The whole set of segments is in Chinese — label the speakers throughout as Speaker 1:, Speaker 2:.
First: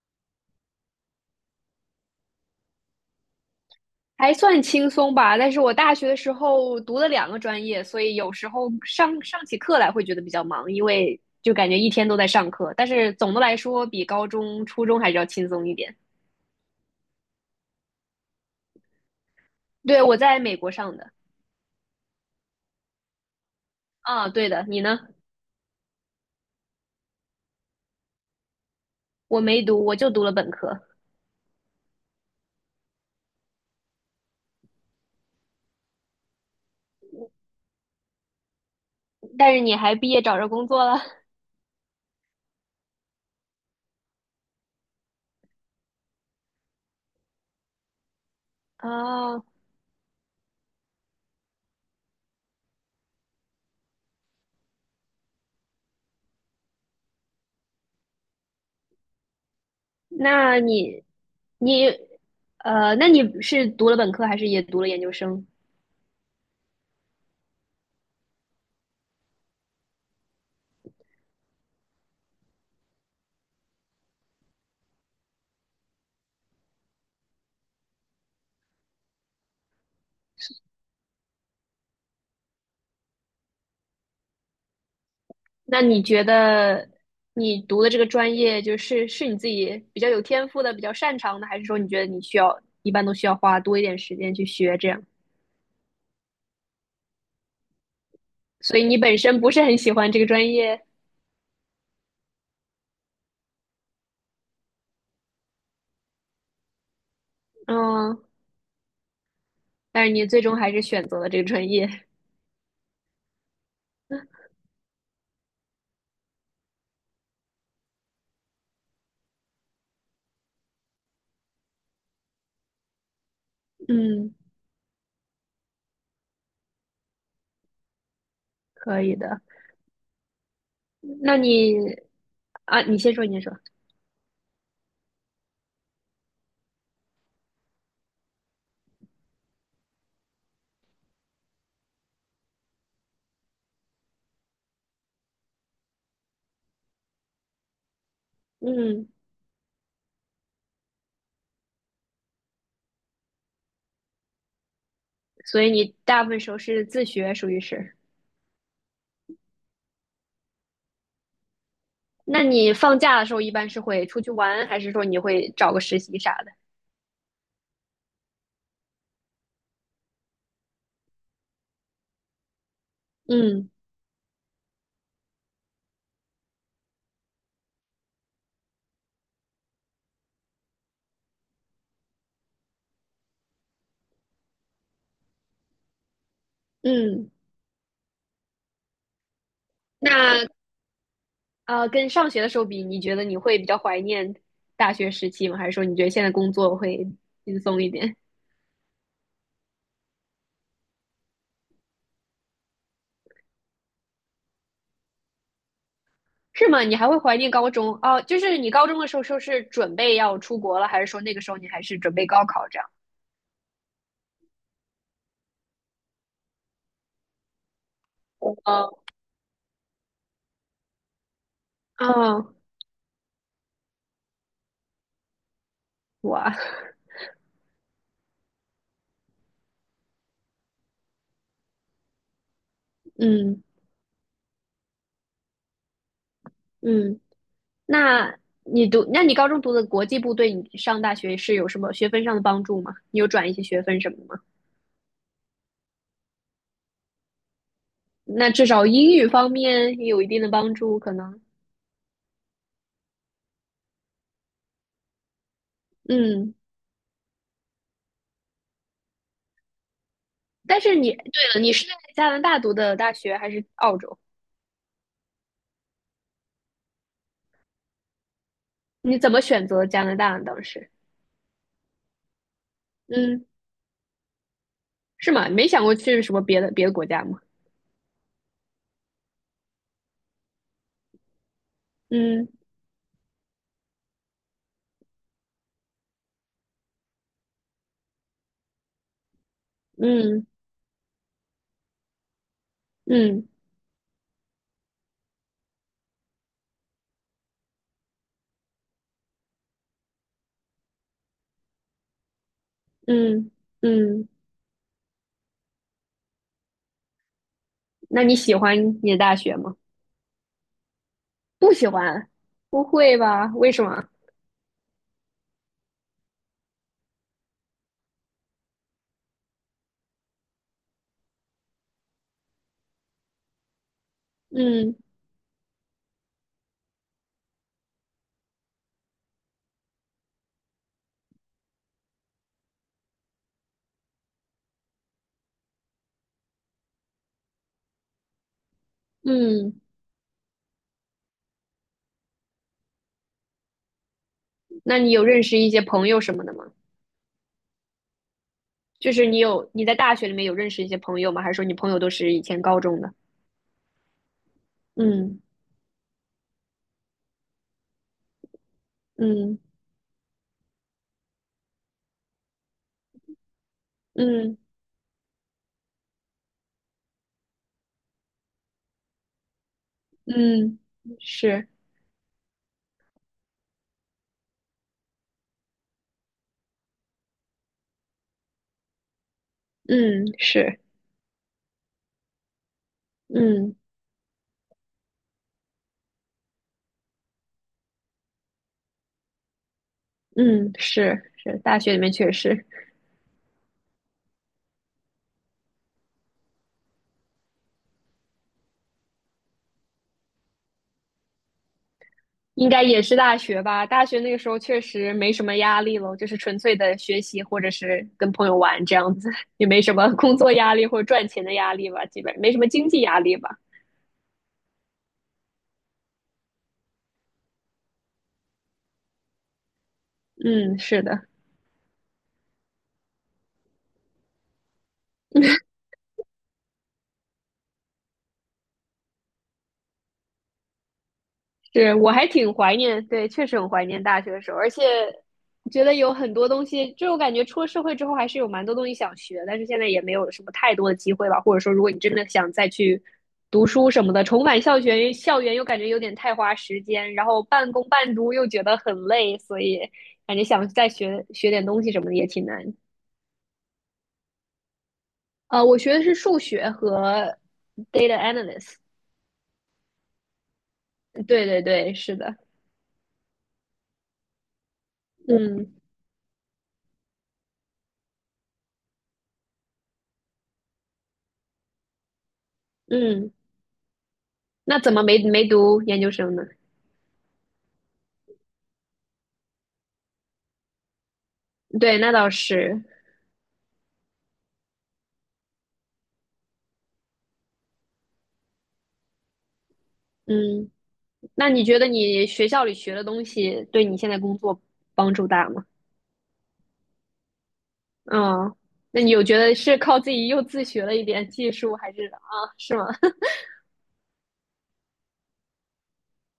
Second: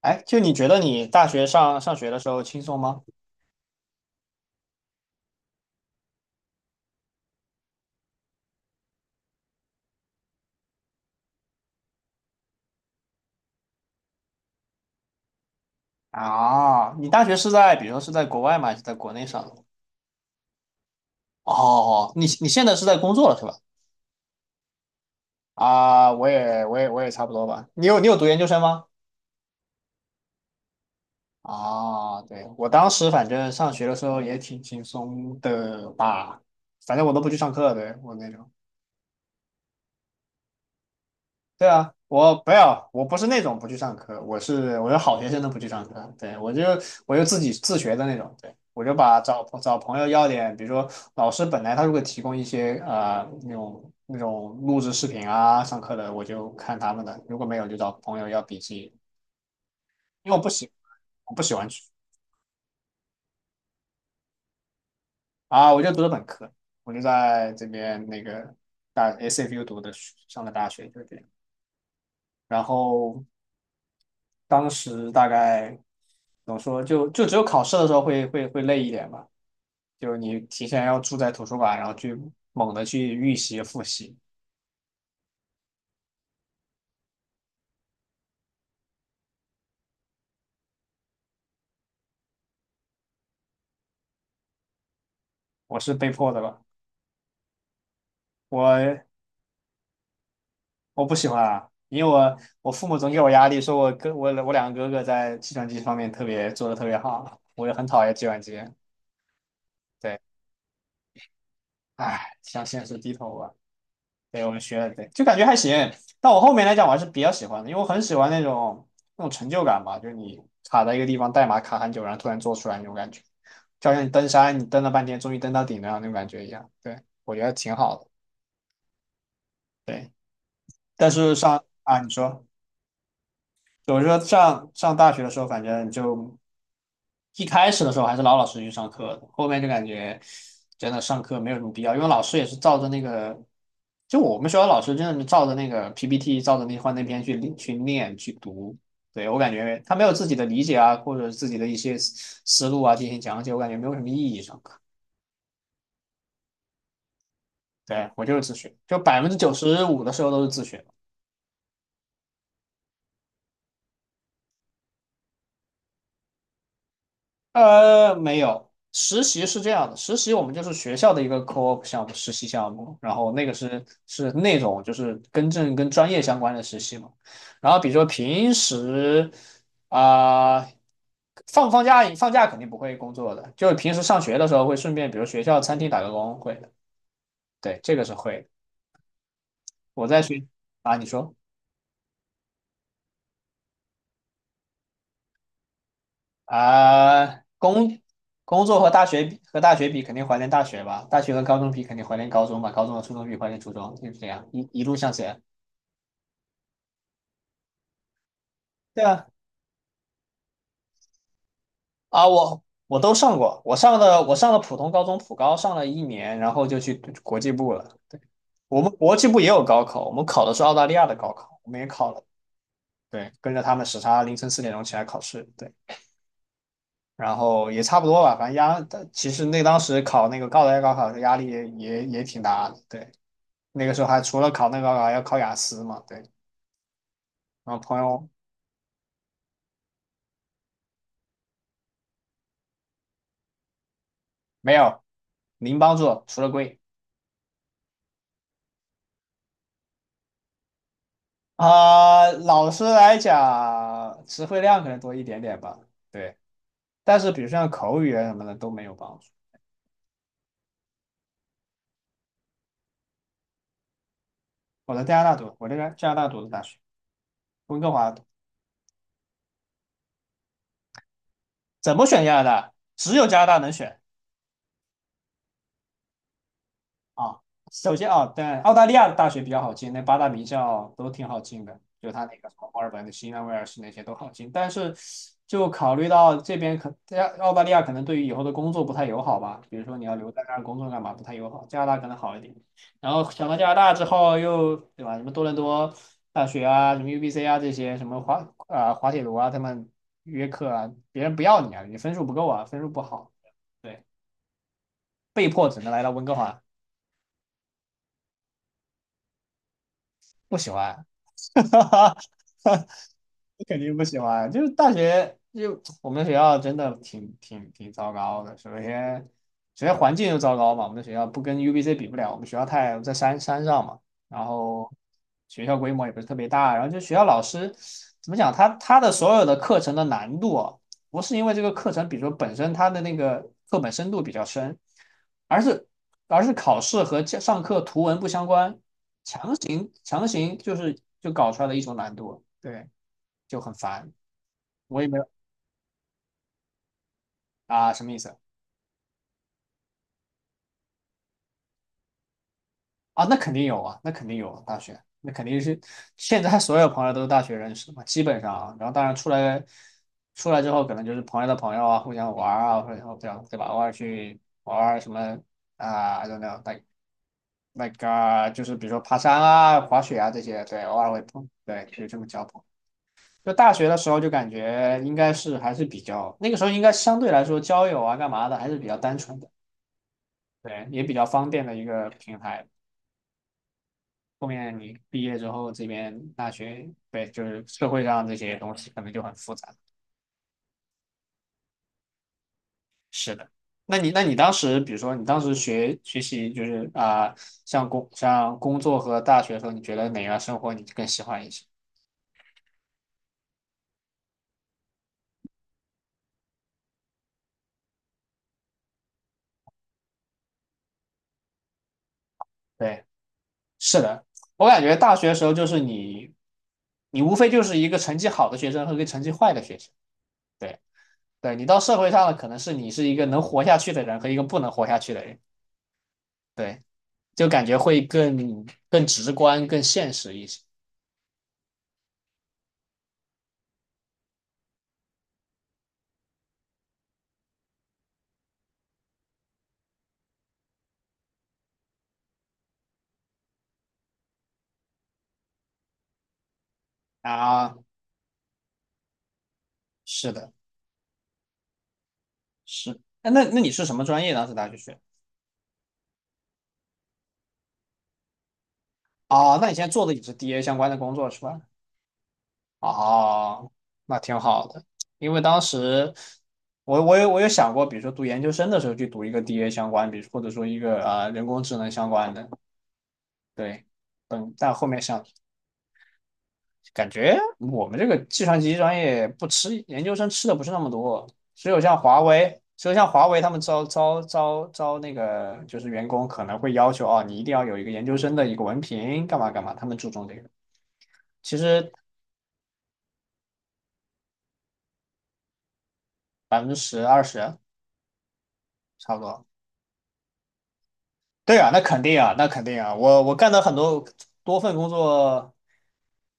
Speaker 1: 哎，就你觉得你大学上学的时候轻松吗？
Speaker 2: 还算轻松吧，但是我大学的时候读了两个专业，所以有时候上起课来会觉得比较忙，因为就感觉一天都在上课。但是总的来说，比高中、初中还是要轻松一点。
Speaker 1: 啊，你大学是在，比如说是在国外吗？还是在国内上的。
Speaker 2: 对，我在美国上的。
Speaker 1: 哦，你现在是在工作了是吧？
Speaker 2: 啊，对的，你呢？
Speaker 1: 啊，我也差不多吧。你有读研究生吗？
Speaker 2: 我没读，我就读了本科。
Speaker 1: 啊，对，我当时反正上学的时候也挺轻松的吧，反正我都不去上课，对，我那种。
Speaker 2: 但是你还毕业找着工作了。
Speaker 1: 对啊，我不要，我不是那种不去上课，我是好学生都不去上课，对，我就自己自学的那种，对，我就把
Speaker 2: 啊？
Speaker 1: 找朋友要点，比如说老师本来他如果提供一些那种录制视频啊上课的，我就看他们的，如果没有就找朋友要笔记，因为
Speaker 2: 那你
Speaker 1: 我不喜欢去。
Speaker 2: 你呃，那你是读了本科还是也读了研究生？
Speaker 1: 啊，我就读了本科，我就在这边那个SFU 读的上的大学，就这样，然后。当时大概怎么说，就只有考试的时候会累一点吧，就是你提前要住在图书馆，然后去猛的去预习复习，
Speaker 2: 那你觉得你读的这个专业，就是你自己比较有天赋的、比较擅长的，还是说你觉得你一般都需要花多一点时间去学这样？
Speaker 1: 我是被迫的吧，
Speaker 2: 所以你
Speaker 1: 我
Speaker 2: 本身不是很喜欢这个专业。
Speaker 1: 我不喜欢啊，因为我父母总给我压力，说我两个哥哥在计算机方面特别做的特别好，我也很讨厌
Speaker 2: 嗯，
Speaker 1: 计算机，
Speaker 2: 但是
Speaker 1: 对，
Speaker 2: 你最终还是选择了这个专业。
Speaker 1: 唉，向现实低头吧。对，我们学了，对，就感觉还行。但我后面来讲，我还是比较喜欢的，因为我很喜欢那种成就感吧，就是你卡在一个地方，代码卡很久，然后突然做出来那种感觉，就好像你登
Speaker 2: 嗯，
Speaker 1: 山，你登了半天，终于登到顶了那种感觉一样。对，我觉得挺好的。
Speaker 2: 可以的。
Speaker 1: 对，但是
Speaker 2: 那你
Speaker 1: 啊，你说。
Speaker 2: 啊，你先说，
Speaker 1: 我是说上大学的时候，反正就一开始的时候还是老老实实去上课的，后面就感觉真的上课没有什么必要，因为老师也是照着那个，就我们学校老师真的是照着那个 PPT，照着那幻灯片去念去读。
Speaker 2: 嗯，
Speaker 1: 对，我感觉他没有自己的理解啊，或者自己的一些思路啊进行讲解，我感觉没有什么意义。上课，
Speaker 2: 所以你大部分时候是自学，属于是。
Speaker 1: 对，我就是自学，就95%的时候都是自学。
Speaker 2: 那你放假的时候一般是会出去玩，还是说你会找个实习啥的？
Speaker 1: 没有，实习是这样的，实习我们就是学校的一个 co-op 项目，实习项目，然后那个
Speaker 2: 嗯。
Speaker 1: 是那种就是跟专业相关的实习嘛，然后比如说平时啊、放不放假，放假肯定不会工作的，就是平时上学的时候会顺便，比如学校餐厅打个工会的，
Speaker 2: 嗯。
Speaker 1: 对，这个是会的。我在学
Speaker 2: 那
Speaker 1: 啊，你说。
Speaker 2: 呃，跟上学的时候比，你觉得你会比较怀念大学时期吗？还是说你觉得现在工作会
Speaker 1: 啊、
Speaker 2: 轻松一
Speaker 1: 工
Speaker 2: 点？
Speaker 1: 工作和大学比，肯定怀念大学吧；大学和高中比，肯定怀念高中吧；高中和初中比，怀念初中，就是这样，一路向前。
Speaker 2: 是吗？你还会怀念高中？哦，就是你高中
Speaker 1: 对
Speaker 2: 的时候，
Speaker 1: 啊，
Speaker 2: 说是准备要出国了，还是说那个时候你还是准
Speaker 1: 啊，
Speaker 2: 备高
Speaker 1: 我
Speaker 2: 考这样？
Speaker 1: 我都上过，我上了普通高中，普高上了一年，然后就去国际部了。对，我们
Speaker 2: 哦。
Speaker 1: 国际部也有高考，我们考的是澳大利亚的高考，我们也考了。
Speaker 2: 哦，
Speaker 1: 对，跟着他们时差，凌晨4点钟起来考试。对，
Speaker 2: 哇，
Speaker 1: 然后也差不多吧，反正压，其实那当时考那个澳大利亚高考的压力也挺大的。对。
Speaker 2: 嗯。
Speaker 1: 那个时候还除了考那个还要考雅思嘛，对。
Speaker 2: 嗯，
Speaker 1: 然后朋友
Speaker 2: 那那你高中读的国际部对你上大学是有什么学分上的帮助吗？你有转一些学分什么的吗？
Speaker 1: 没有零帮助，除了贵。
Speaker 2: 那至少英语方面也有一定的帮助，可能。
Speaker 1: 啊、老师来讲，词汇量可能多一点点吧，对。
Speaker 2: 嗯。
Speaker 1: 但是比如像口语啊什么的都没有帮助。
Speaker 2: 但是你，对了，你是在加拿大读的大学还是澳洲？
Speaker 1: 我在加拿大读，我这个加拿大读的大学，温哥华读，
Speaker 2: 你怎么选择加拿大呢？当时。
Speaker 1: 怎么选加拿大？只有加
Speaker 2: 嗯，
Speaker 1: 拿大能选。
Speaker 2: 是吗？没想过去什么别的国家吗？
Speaker 1: 啊，首先啊，但澳大利亚的大学比较好进，那八大名校都挺好进的，就他那个
Speaker 2: 嗯。
Speaker 1: 什么墨尔本的、新南威尔士那些都好进。但是，就考虑到这边可澳大利亚可能对于以后的工作不太友好吧，比如说你要留在
Speaker 2: 嗯。
Speaker 1: 那儿工作干嘛，不太友好。加拿大可能好一点。然后
Speaker 2: 嗯。
Speaker 1: 想到加拿大之后又，对吧？什么多伦多大学啊，什么 UBC 啊这些，什么滑铁卢啊，他们约课啊，别人不要你啊，你分数不够啊，分数不好，
Speaker 2: 嗯。
Speaker 1: 对，
Speaker 2: 嗯，
Speaker 1: 被迫只能来到温哥华。
Speaker 2: 那你喜欢你的大学吗？
Speaker 1: 不喜欢，
Speaker 2: 不喜
Speaker 1: 哈
Speaker 2: 欢，不
Speaker 1: 哈，
Speaker 2: 会吧？为
Speaker 1: 肯
Speaker 2: 什
Speaker 1: 定不
Speaker 2: 么？
Speaker 1: 喜欢。就是大学，就我们学校真的挺糟糕的。首先，环境就糟糕嘛，我们的学校不跟 UBC 比不了，我们学校太在山上嘛，然后
Speaker 2: 嗯。
Speaker 1: 学校规模也不是特别大，然后就学校老师怎么讲，他的所有的课程的难度啊，不是因为这个课程，比如说本身它的那个课本深度比较深，而是而是考试和教上课图文不相关。
Speaker 2: 嗯，
Speaker 1: 强行就搞出来的一种难度，对，就很烦。
Speaker 2: 那
Speaker 1: 我也
Speaker 2: 你
Speaker 1: 没
Speaker 2: 有
Speaker 1: 有。
Speaker 2: 认识一些朋友什么的吗？
Speaker 1: 啊，什么意思
Speaker 2: 就是你在大学里面有认识一些朋友吗？还是说你朋友都是以前高中的？
Speaker 1: 啊？那肯定有啊，那肯定有啊大学，那
Speaker 2: 嗯。
Speaker 1: 肯定是现在所有朋友都是大学认识的嘛，基本上啊。然后当然
Speaker 2: 嗯。
Speaker 1: 出来之后，可能就是朋友的朋友啊，互相玩儿啊，或者然后这样对吧？偶尔去
Speaker 2: 嗯。
Speaker 1: 玩儿什么啊，I don't know，like 啊就是比如说爬山啊、滑雪啊这些，
Speaker 2: 嗯，
Speaker 1: 对，偶尔会碰，
Speaker 2: 是，
Speaker 1: 对，就是这么交朋友。就大学的时候就感觉应该是还是比较那个时候应该相对来说交友啊干嘛的还是比较单纯的，
Speaker 2: 嗯是。
Speaker 1: 对，也比较方便的一个平台。
Speaker 2: 嗯。
Speaker 1: 后面你毕业之后，这边大学，对，就是社会上这些东西可能就很复杂。
Speaker 2: 嗯，是是，大学里面确实
Speaker 1: 是的，那你当时，比如说你当时学习，就是啊、像工作和大学的时候，你觉得哪样生活你更喜欢一些？
Speaker 2: 应该也是大学吧。大学那个时候确实没什么压力了，就是纯粹的学习或者是跟朋友玩这样子，也没什么工作压力或者赚钱的压力吧，基本没什么经济
Speaker 1: 对，
Speaker 2: 压力吧。
Speaker 1: 是的，我感觉大学的时候就是你无非就是一个成绩好的学生和一个成绩坏的学生。对
Speaker 2: 嗯，是的。
Speaker 1: 对，你到社会上了，可能是你是一个能活下去的人和一个不能活下去的人，对，就感觉会更直观、更现实一些
Speaker 2: 是，我还挺怀念，对，确实很怀念大学的时候，而且觉得有很多东西，就我感觉出了社会之后还是有蛮多东西想学，但是现在也没有什么太多的机会吧。或者说，如果你真的想再去读书什么的，重返校园，校园又感觉有点太花时间，然后半
Speaker 1: 啊。
Speaker 2: 工半读又觉得很累，所以
Speaker 1: 是
Speaker 2: 感觉
Speaker 1: 的，
Speaker 2: 想再学学点东西什么的也挺难。
Speaker 1: 是。哎，那你是什么专业当时大学学？
Speaker 2: 呃，我学的是数学和 data analyst。
Speaker 1: 哦，那你现在做的也是 DA 相关的工作是
Speaker 2: 对
Speaker 1: 吧？
Speaker 2: 对对，是的。
Speaker 1: 哦，那挺好的，因为当
Speaker 2: 嗯。
Speaker 1: 时我有想过，比如说读研究生的时候去读一个 DA 相关，比如或者说一个啊、人工智能相关的，
Speaker 2: 嗯，
Speaker 1: 对，嗯，但
Speaker 2: 那
Speaker 1: 后
Speaker 2: 怎
Speaker 1: 面
Speaker 2: 么没
Speaker 1: 想。
Speaker 2: 没读研究生呢？
Speaker 1: 感觉我们这个计算机专业不吃研究生吃的不是那么多，只有像
Speaker 2: 对，那
Speaker 1: 华
Speaker 2: 倒
Speaker 1: 为，
Speaker 2: 是。
Speaker 1: 只有像华为他们招那个就是员工可能会要求哦，你一定要有一个研究生的一个文凭，干嘛干嘛，他们注重这个。
Speaker 2: 嗯，那
Speaker 1: 其
Speaker 2: 你觉得
Speaker 1: 实
Speaker 2: 你学校里学的东西对你现在工作帮助大吗？
Speaker 1: 10-20%
Speaker 2: 嗯，那你
Speaker 1: 差
Speaker 2: 有
Speaker 1: 不
Speaker 2: 觉
Speaker 1: 多。
Speaker 2: 得是靠自己又自学了一点技
Speaker 1: 对啊，
Speaker 2: 术，
Speaker 1: 那
Speaker 2: 还
Speaker 1: 肯
Speaker 2: 是
Speaker 1: 定
Speaker 2: 啊，
Speaker 1: 啊，那肯
Speaker 2: 是
Speaker 1: 定
Speaker 2: 吗？
Speaker 1: 啊，我干的很多份工作，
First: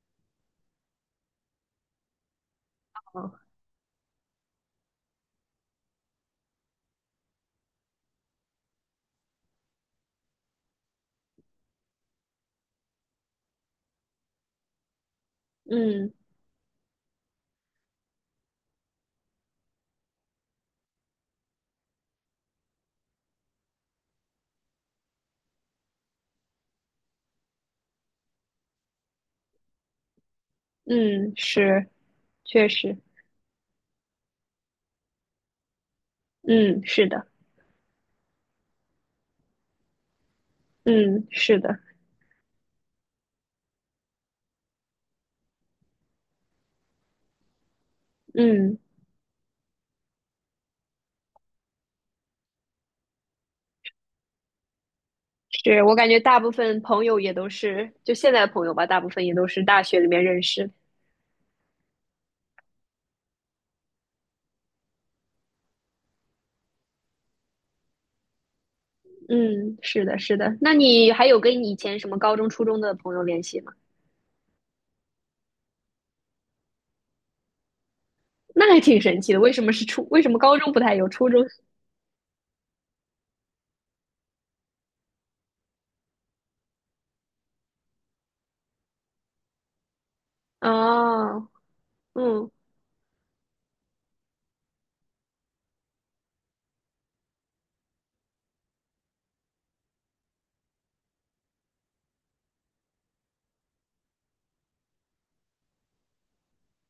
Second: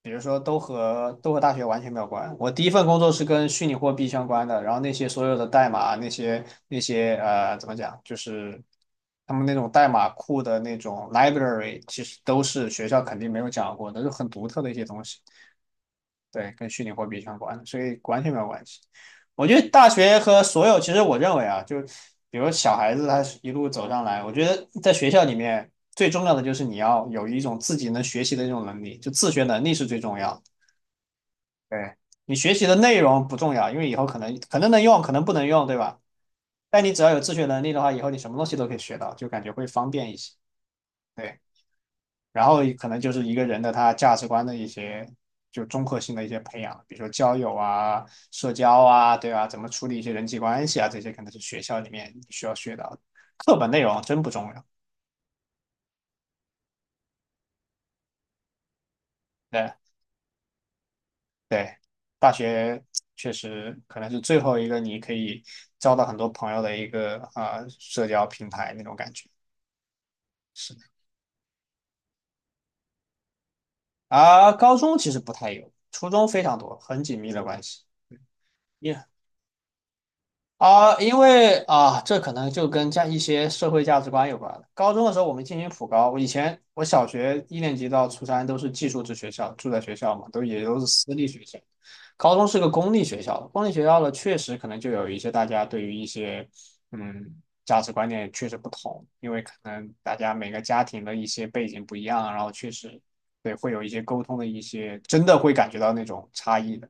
Speaker 1: 比如说都和大学完全没有关。我第一份工作是跟 虚拟货币相关的，然后那些所有的代码，那些，怎么讲，就是他们那种代码库的那种 library，其实都是学校肯定没有讲过的，就很独特的一些东西。
Speaker 2: 嗯。
Speaker 1: 对，跟虚拟货币相关，所以完全没有关系。我觉得大学和所有，其实我认为啊，就比如小孩子他一路走上来，我觉得在学校里面最重要的就是你要有一种自己能学习的这种能力，就自学能力是最重要的。
Speaker 2: 嗯，是，
Speaker 1: 对，你学习
Speaker 2: 确
Speaker 1: 的
Speaker 2: 实，
Speaker 1: 内容不重要，因为以后可能能用，可能不能用，对吧？但
Speaker 2: 嗯，
Speaker 1: 你只
Speaker 2: 是
Speaker 1: 要有
Speaker 2: 的，
Speaker 1: 自学能力的话，以后你什么东西都可以学到，就感觉会方便一些。
Speaker 2: 嗯，
Speaker 1: 对，
Speaker 2: 是的，
Speaker 1: 然后可能就是一个人的他价值观的一些就综合性的一些培养，比如说交友啊、社
Speaker 2: 嗯，
Speaker 1: 交啊，对吧？怎么处理一些人际关系啊，这些可能是学校里面你需要学到的。课本内容真不重要。
Speaker 2: 是我感觉大部分朋友也都是，就现在的朋友吧，大部分也都是
Speaker 1: 对
Speaker 2: 大学里面认识的。
Speaker 1: 对，大学确实可能是最后一个你可以交到很多朋友的一个啊、社交平台那种感觉。
Speaker 2: 嗯，是的，是的。
Speaker 1: 是
Speaker 2: 那
Speaker 1: 的。
Speaker 2: 你还有跟你以前什么高中、初中的朋友联系吗？
Speaker 1: 啊，高中其实不太有，初中非常多，很紧密的关系。
Speaker 2: 那还挺
Speaker 1: 也
Speaker 2: 神奇的。为什么是初？为什么高中不太有，
Speaker 1: 因
Speaker 2: 初中？
Speaker 1: 为啊，这可能就跟一些社会价值观有关了。高中的时候我们进行普高，我以前我小学一年级到初三都是寄宿制学校，住在学校嘛，都是私立学
Speaker 2: 啊？
Speaker 1: 校。高中
Speaker 2: 嗯，
Speaker 1: 是个公立学校，公立学校呢，确实可能就有一些大家对于一些嗯价值观念确实不同，因为可能大家每个家庭的一些背景不一样，然后确实对会有一些沟通的一些，真的会感觉到那种差异的。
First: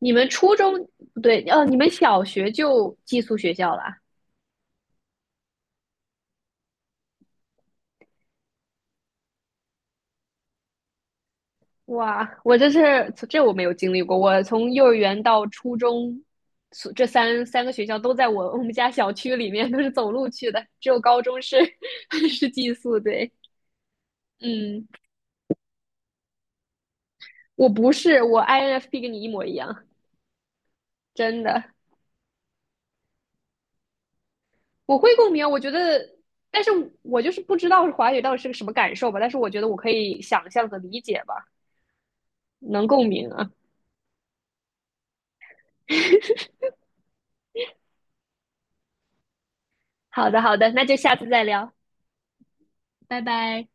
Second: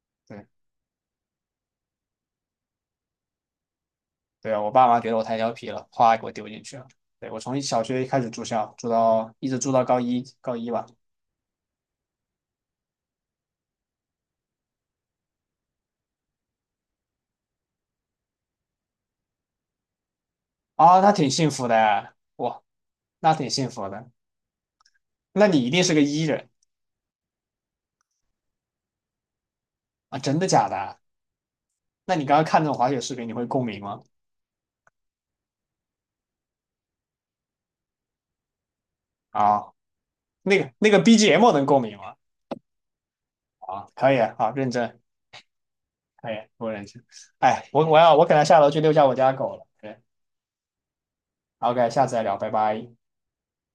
Speaker 2: 你们
Speaker 1: 对。
Speaker 2: 初中不对，哦，你们小学就寄宿学校啦？
Speaker 1: 对啊，我爸妈觉得我太调皮了，哗给我丢进去了。对，我从小学开始住校，一直住到高一，高一吧。
Speaker 2: 哇，我这是这我没有经历过，我从幼儿园到初中，所这三个学校都在我们家小区里面，都是走路去的，只
Speaker 1: 啊，
Speaker 2: 有
Speaker 1: 那
Speaker 2: 高
Speaker 1: 挺
Speaker 2: 中
Speaker 1: 幸
Speaker 2: 是
Speaker 1: 福的，
Speaker 2: 是
Speaker 1: 哇，
Speaker 2: 寄宿。对，
Speaker 1: 那挺幸福的。
Speaker 2: 嗯，
Speaker 1: 那你一定是个 E 人。
Speaker 2: 我不是，我 INFP 跟你一模一样，
Speaker 1: 啊？真的假的？
Speaker 2: 真的。
Speaker 1: 那你刚刚看那种滑雪视频，你会共鸣吗？
Speaker 2: 我会共鸣，我觉得，但是我就是不知道华语到底是个什么感受吧，但是我觉得
Speaker 1: 啊，
Speaker 2: 我可以想
Speaker 1: 那
Speaker 2: 象
Speaker 1: 个
Speaker 2: 和
Speaker 1: 那个
Speaker 2: 理解吧，
Speaker 1: BGM 能共鸣吗？
Speaker 2: 能共鸣啊。
Speaker 1: 啊，可以，好，认真，可以，我认真。哎，我可能下楼去遛一下我家狗了。对
Speaker 2: 好的，好的，那就下次再聊，
Speaker 1: ，OK，下次再聊，拜拜。
Speaker 2: 拜拜。